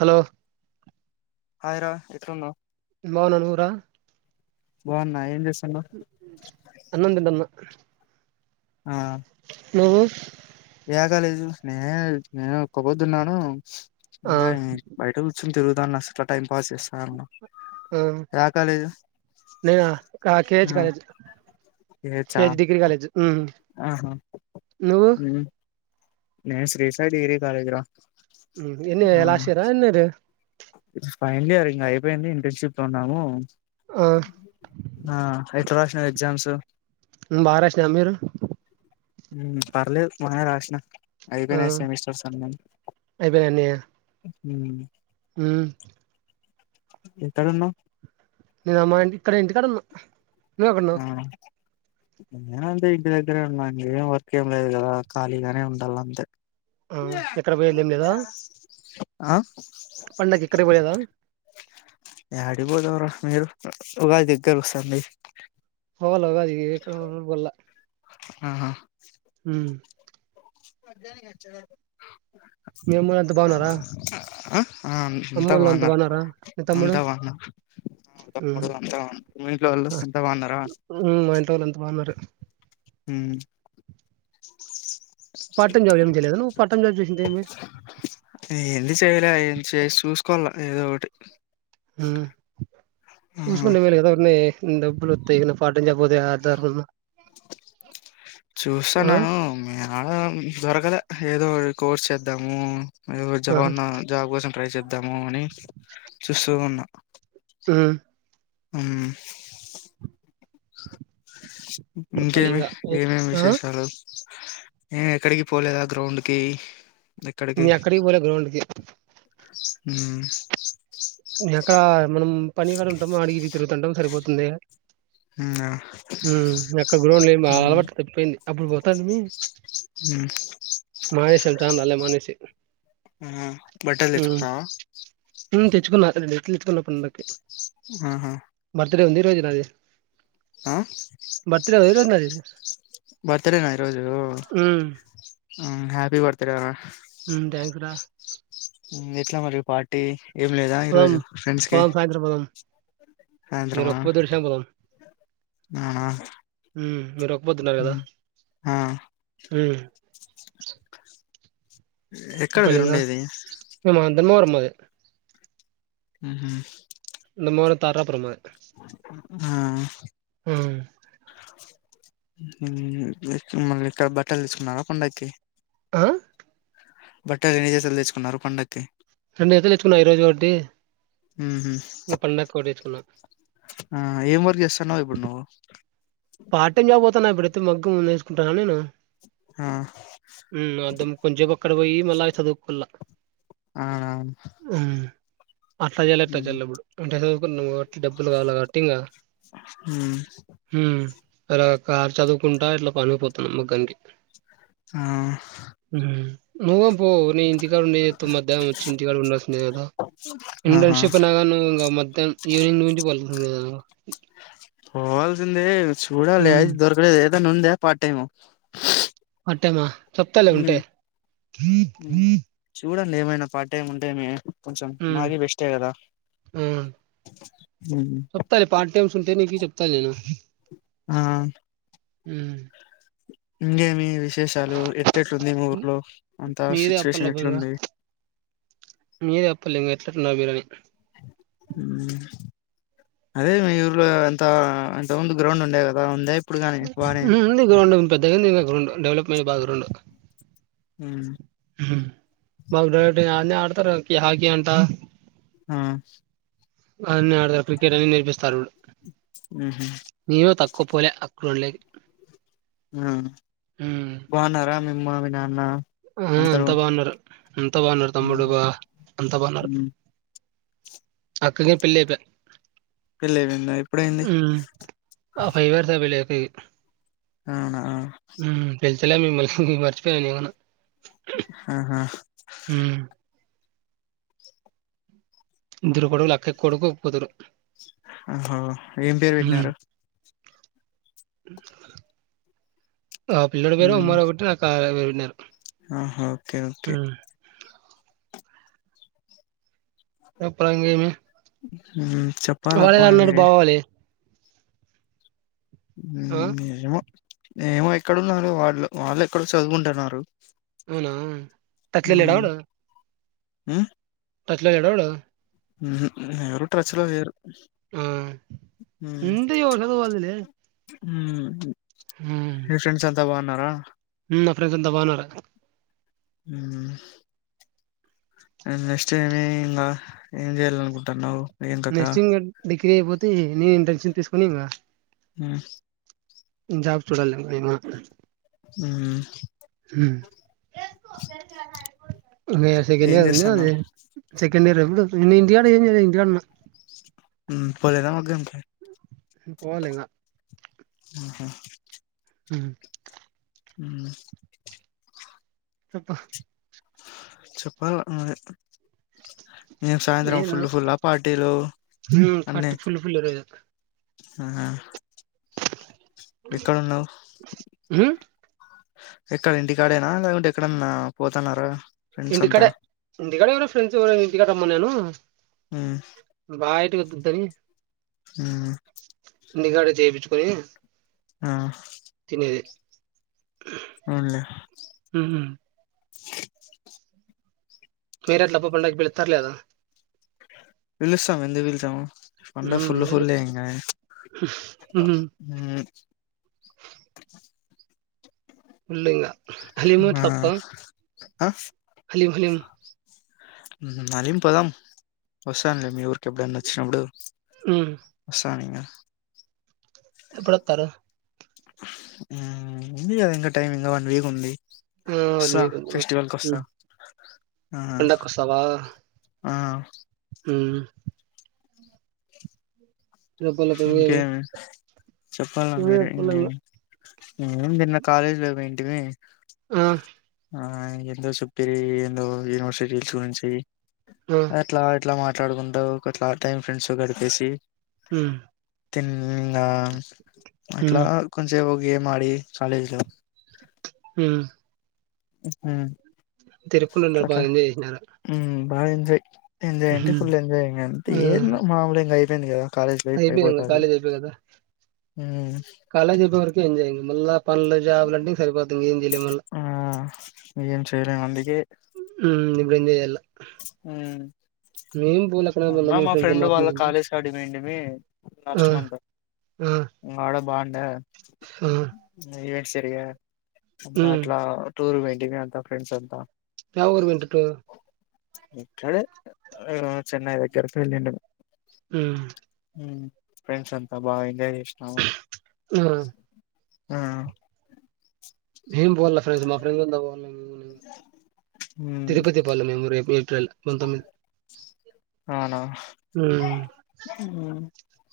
Hello హాయరా ఎక్కడఉన్నావ్ బవ నన్నూరా బాగున్నా ఏం చేస్తున్నావ్ అన్నంతంటన్న ఆ నువు ఏ కాలదు నే నేను ఒక్కపోద్దున్నాను ఇ ఆ బయట కూ వచ్చుని తెలుగు అ న్నాట టైం ప చేస్తాన్నా ఆ ననా కేజ ఆ కే ఏ చా కే డిగ్రీ కాలేజ్ ఆహా నువ్వు నేను శ్రీశా డిగ్రీ కాలేజ్ రా ఎన్ని ఎలా ఆశీరా ఎన్నది ఫైనలీ అ ఇంకా అయిపోయింది ఇంటర్న్షిప్ లో ఉన్నాము ఆ ఆ ఇ రాష్ట ఎగ్జామ్స్ బారష్ర న మీరు హమ్ పర్లేదు మన ప్రషిన ఆ అయిపోనై సెమిస్టర్ అన్ని అయిపోయినా అన్ని ఉమ్ ఉమ్ ఎక్కడ ఉన్నావ్? నేనమ్మా ఇంటి ఇక్కడే ఇంటికాడున్న ఆను నేన అంతే ఇంటి దగ్గరే ఉన్నాంకేం వర్క్ ఏం లేదు కదా, ఖాళీగానే ఉండాలంతే ఆ ఎక్కడ పోయేదెం లేదా ఆ పండక్కి ఎక్కడ పోలేద యాడిబోదంర మీరు ఉగాది దగ్గరోస్తాంది. పోవాల్ల ఉగాదికి బొల్ల ఆహా మధనిచ్చ మీ అమ్మోళ్ళు అంతా బాగున్నారా? ఆ ఆ అం తా అమ్మోళ్ళు అంతా బాగున్నారు, బాగున్నారా మీ తమ్ముడు అంతా బాగున్నారు. ఉమ్ అంతా మీ ఇంట్లో ఓళ్ళు అ అంత బాగున్నారా? ఉమ్ మా ఇంట్లో వాళ్ళు అంతా బాగున్నారు ఉమ్ పార్ట్ టైం జాబ్ ఏం చేయలేదా నువ్వు, పార్ట్ టైం జాబ్ చసిందే ఏమి టీవీలా ఏం చేసి చూసుకోల్ల, ఏదో ఒకటి ఉమ్ [unintelligible] ఆ డబ్బులు వత్తయ్ ఇన ఫార్ ఆ చూస్తాన్నాను మీ ఆడ దొరకలే, ఏదో కోర్స్ చేద్దాము ఏదో ఒకటి ఆహా జాబన్న జాబ్ కోసం ట్రై చే ఇద్దాము అని చూస్తూ ఉన్నా. ఉమ్ ఉమ్ చెప్పాలి ఇంకేమి, ఇంగా ఏమేమి ఆ విశేషాలు. ఏం ఎక్కడికి పోలేదా గ్రౌండ్కి నీ ఎక్కడికి పోలే గ్రౌండ్కి ఉమ్ మీయక్కా మనం పనిగాడ ఉంటము, అడిగిడిగి తిరుగుతుంటం సరిపోతుంది. అవునా ఉమ్ మీ అక్క గ్రౌండ్ లే ఉమ్, అలవాటు తప్పిపోయింది. అప్పుడు పో తను మీ ఉమ్, మహేశ యెల్తనలేమనేసి ఆహా బట్టలు తెచ్చుకున్నావా ఉంతే గున్న అతని నెట్లు తెచ్చుకున్నాం ఆహా బర్త్డే ఉంది ఈ రోజునాది ఆ నాది బర్త్డేనా ఈరోజు ఉమ్ హ్యాపీ బర్త్ బర్త్డే వ థ్యాంక్స్ రా ఎట్లా మరి పార్టీ ఏం లేదా పోదాం ఈరోజు ఫ్రెండ్స్కి పోదాం సాయంత్రం పోదాం మీరు సాయంత్రమా ఒక్క పొద్దు ఏడిసినా పోదాం నావునా ఉమ్ మీరు ఒక్ పోతున్నారు కదా హు ఎక్కడ మీరుండేది నెల్లు వర్మదే ఉహు దాని ముంగడ తారపురము మాది ఆ హ్మ్ మళ్ళీ ఇక్కడ బట్టలు తీసుకున్నారా పండక్కి ఆ బట్టలు ఎన్ని జతలు తెచ్చుకున్నారు పండక్కి రెండు జతలు తెచ్చుకున్నా ఈరోజు ఒకటి ఉహు. ఇంక పండక్కి ఒకటి తెచ్చుకున్నా ఆ ఏం వర్క్ చేస్తున్నావు ఇప్పుడు నువ్వు పార్ట్ టైం జాబ్ వోత్ తన ఇప్పుడైతే మగ్గము నేసుకుంటానా నేను ఆ ఉ అద్దం కొంచేపు అక్కడ పోయి మళ్ళా చదువుకుల్ల ఆడా అట్ల జేయాల ఇట్ల జేయాల ఇప్పుడు ఇంటర్ సదు నువ్వ డబ్బులు కావాల కావట్టి ఇంగ ఉమ్, హు అలా కారు చదువుకుంటా ఇట్లా పనిపోతున్నాం మగ్గనికి ఆ నువ్వు పో నే ఇంటికాడ ఉండి ఏం చేత్తం మధ్యాహ్నం వచ్చి ఇంటికాడ ఉండాల్సిందే కదా ఆహా ఇంటర్న్షిప్ అయినా గాని ఇక మ తను ఈవెనింగ్ నుంచి పలుకుతంలేదు పోవాల్సింది చూడాలి [unintelligible] దొరకలేదు ఏదైన ఉంద పార్ట్ టైము పార్ట్ టైమా చెప్తాలే ఉంటే చూడండి ఏమైనా పార్ట్ టైమ్ ఉంటేనే చెప్తాలే పార్ట్ టైమ్స్ ఉంటే నీకి చెప్తా నేను ఆ హ్మ్ ఇంకేమి విష్ విశేషాలు ఎట్టెట్టుంది ఊర్లో అంత మీరే అప్పల్ల సిట్యువేషన్ ఇంగా ఎట్లుంది అట్లాగే గాని అదే మీ ఊర్లో అంత అంత ముందు గ్రౌండ్ ఉండే కదా ఉందా ఇప్పుడు గాని బానే హ్మ్ ఉంది గ్రౌండ్ పెద్ద గుంది గ్రౌండ్ డెవలప్మెంట్ బాగా గ్రౌండ్ హ్మ్ మా ఊళ్ళో అన్నే ఆడతరు హాకీ అంట హ్మ్ అన్నీ ఆడతారు క్రికెట్ అని నేర్పిస్తారు ఊహూ ఒప్పుకోలే అక్కడోళ్ళ్ హ్మ్ బావున్నారా మీ అమ్మా మీ నాన్న ఆ అందరూ అంతా బావున్నారు అంతా బావున్నారు తమ్డుబా అంతా బావున్నారు అక్కకి పెళ్ళైపే పెళ్ళైపోయింది హ్మ్ ఆ ఫైవ్ అయిపోయింది అయిపోయి అవునా చెల్లెమ్మని మరి మర్చిపోయానేమన్న ఆహా ఇద్దరు కొడుకులు అక్క కొడుకు కూతురు ఆహా ఏం పేరు ఉమ్ పెట్టినారు ఆ పిల్లడి పేరు హ్మ్ ఉమారావు [unintelligible] ఆహా ఓకే ఓకే చెప్పుంగమ మ్ వాళేద అన్నాడు బావాలి ఆ మ్ ఎమో ఏమో ఎక్కడున్నారు వాళ్ళు, వాళ్ళు ఎక్కడ చదువుకుంటున్నారు. అవునా తత్లే లేడవడా మ్ పచ్చలో లేడా వాడు మ్ హు ఎవరు ట్రచలో లేరు మ్ ఎంతోషదు పోదులే ఉ మీ ఫ్రెండ్స్ ద్దా బా అన్నారా మ్ ఫ్రెండ్స్ అంత బాగున్నారా మ్ నెక్స్ట్ ఏమి ఇంకా ఏం చెయ్యాల అనుకుంటావ్ నెక్సటింగ్ నే తర అయిపోతే నేను టెన్షన్ తీసుకొని ఇంకా మ్ హు జాబ్ చూడలమ్ యేమొ మ్మ్ హు వేస్త గని అది ఎన్నొది చెక్ మీరు ఎప్పుడు వస్తార్, నేన్ ఇంటికాడ యేం జెయల ఇంటికాడ ఉన్న మ్మ్ పోలేరమ్మ మగ్గం కి హు పోవాలింగ ఆహ హు మ్మ్ చెప్ప చప్పల నువ్వె నిన్ సాయంత్రం ఏం లేదు ఫుల్ ఫుల్ ఆ పార్టీలు హ్మ్ అన్ని ఫార్టీ ఫుల్ ఫుల్ ఈరోజు ఆహ హు ఎక్కడ ఇంటికాడేన లేకుంటె ఎక్కడన్నా పోతన్నారా ఫ్రెండ్స్ అంతా ఇంటిఖడె ఇంటికాడె గూడ ఫ్రెండ్స్ గూడ ఇంటికాడ రమ్మన్నేను మ్మ్ బాయైటికొద్ వద్దని హుమ్ ఇంటికాడ చేపిచ్చుకొనీ ఆహ్ తినేదె హు హుమ్ ఏదో మ్యూజిక్ ఉంది అర్థం కాలేదు మీరెట్లబ్బ పండక్కి పిలుత్తరా లేదా పిలుస్తామ్ ఎందుకు పిల్చము, పండగ ఉమ్, ఫుల్ అదే ఫుల్ యె ఇంగ ఉహు. హుమ్ పుల్లింగా ఆ [unintelligible] ఆ హలిమ్ హలిమ్ హు హలీమ్ పోదాం వస్తాన్లె, మీ ఊరికి ఎప్పుడన్న వచ్చినప్పుడు వస్తానింగ గప్ చిప్ ఎప్పుడొత్తారు హుమ్ ఉంది గద, యింక టైమ్ యింక వన్ వీక్ ఉంది. ఆ వస్తా నీకెందుకు ఫెస్టివల్ కొస్తా హుమ్మ్, పండక్కొస్తవా ఆహ్ ఉహు రేపల్ల పెళ్ళి. ఇంకేమి చెప్పాలా నువ్వే మీరే చెప్పాలి ఇంకా. ఇం నిన్న కాలేజ్ లో అవేంటివి ఆ, ఆహా ఏందో సుపిరి ఎందో యూనివర్సిటీస్ గురించి ఆ. ఎట్లా ఎట్లా మా మాట్లాడుకుంటావు గట్లా టైం ఫ్రెండ్స్తో గడిపేసి ఉమ్, తినీ ఇంగ అట్లా ఉమ్, కొంచెసేపు గేమ్ ఆడి కాలేజ్ల హ హహా తిరుగుకుంటు బాగా ఎంజాయ్ చేసినాలే ఉమ్ బాగా ఎంజాయ్ ఎంజాయ్ అంటే ఫుల్ ఎంజాయ్ ఇంగ అంతే ఏ మామూలు ఇంగా అయి పోయింది కదా కాలేజ్ లైఫ్ అయిపోంగా అయిపోతది కాలేజ్ అయిపో కదా కాలేజ్ అయిపో వరకే ఎంజాం మళ పంలే జాబ్లంట సరిపోతం ఏం జలి మల టేర వందందికి హ నిగ్రంద ఎల్ పూల్ అక్కడ మొన్న మళ్ళ మేం మా ఫ్రెండ్స్ ఫ్రెండ్ వాళ్ళ కాలేజ అడిమండి అ ఆ లాస్ట్ ఆ మంతంత్డ బాగుండ ఆ సరియా అంత మ్ అట్లా టూర్ వెంటన్యూంత ఫ్రెండ్స్ అంత వ ఊరుమంటట్ ఇక్కడే ఆ చెన్నై దగ్గరకు వెళ్ళిండు ఆహా ఫ్రెండ్స్ అంతా బాగా ఎంజాయ్ చేసినాము ఆ అ ఆ ఏమ్ బోల్ ఫ్రడ్ మా ఫ్రడ్ బ హ్మ్ తిరుపతి పాల మమోరి క కొంత మీ అవునా ఆ హ్మ్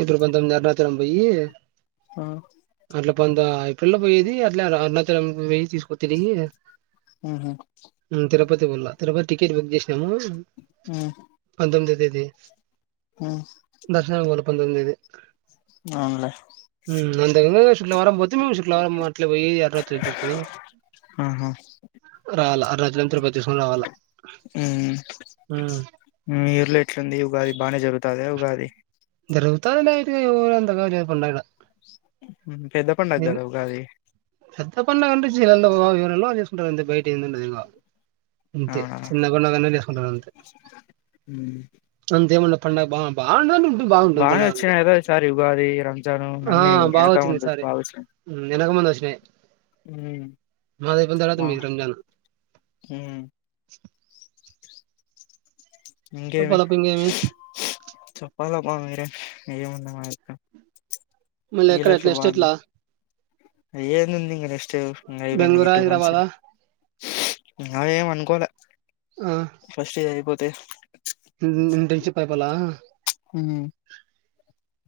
ఇప్పుడు పంతొమిది ఎ అర్నా తరం పోయి ఆ ట్ ఇక్కడలో పోయేది అట్లా వె తీ తరిగి ఊహూ త బ పో త టటిట్ బుక్ చే మ హ్మ్ పంతమిదిది హ్మ్ దర్శన పంద ఇది అవునులే అంతక చుట్లవారం పోతే మేము చుట్లవారం అట్ పోయి అర్రాత్రు చూసుకని రాల అత్ర చంద్రపతి హ్మ్. మీరులో ఎట్లంది ఉగాది బాగానే జరుగుతుద ఉగాది ప్రభుత్వానిదైతే ఊరంతా ఉమ్, పెద్ద పండగ [unintelligible] [unintelligible] కదా ఉగాది పెద్ద పండుగ అంటే [unintelligible] చేసుకుంటారంతే బై [unintelligible] అంతే అవునా చిన్నగూనాగానే చేసుకుంటారంతే హ్మ్ అంతేముండ పండగ బా బావు [unintelligible] బాగానే వచ్చినాయి కదా ఈ సారి ఉగాది రంజాను ఆ! అన్నీ వెనక బాగొచ్చింది ఉంది ఈసారి. బాగా వచ్చినయి హ్మ్. ఎనక ముందు వచ్చినయి. మాదయిపోయిన తర్వాత ఉమ్మ్ మీది రంజాన్. ఇంకేమి చెప్పాలప్ప ఇంకేమి తు ప్పాలప్పా మీరే ఏముందో మా [unintelligible] మళ్ళీ ఈ ఎక్కడ లక్షు నెక్స్ట్ బాగుంది ఎట్లా ఏందుందింగ నెక్స్ట్ మ్మ్ అయిపోయింది ఈ బెంగుళూరా, టూ మంత్స్ హైదరాబాదా? అవేం అనుకోలే ఆ! ఫస్ట్ ఇది అయిపో టే [unintelligible] హ్మ్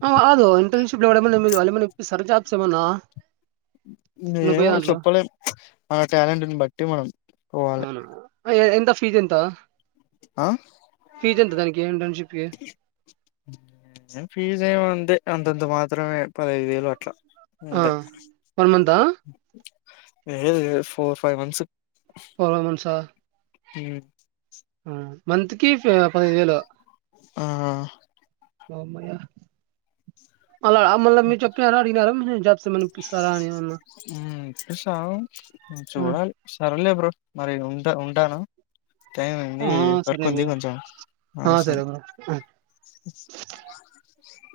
ఆ ఆదో ఇంటర్న్షిప్ లో కూడా [unintelligible] వాళ్లేమన్నా ఇప్పిస్తారా జాబ్స్ తెమన్నా ఏమో చెప్పలేం మన టాలెంట్ ని బట్టి మనం పోవాలి అవునా ఆ ఏ ఎంత ఫీజ్ ఎంత ఆ ఫీజ్ ఎంత దానికి ఇంటర్న్షిప్ కి ఫీస్ ఏం అంతే అంతంత మాత్రమే పదైదు వేలు అట్లా ఆ అంతే వన్ మంతా లేదు [unintelligible] ఫోర్ ఫైవ్ మంత్స్ పోరోమెన్సా హ్మ్ ఆ మంత్ కి ఫి- పదహైదు వేలు ఆ ఓ అమ్మయ్యా అలా మళ్ళ మీ చెప్నారా అడిగినారా మి జాజ్స్ ఏమన్నా ఇప్పిస్తారా అని ఏమన్నా హ్మ్ చూసాం హ్మ్. ఊ చూడాలి సరేలే బ్రో మరి ఉంట ఉంటాను టైం అయ్యిది ఆ, వర్క్ సరే ఉంది బ్రో కొంచెం ఆ సరే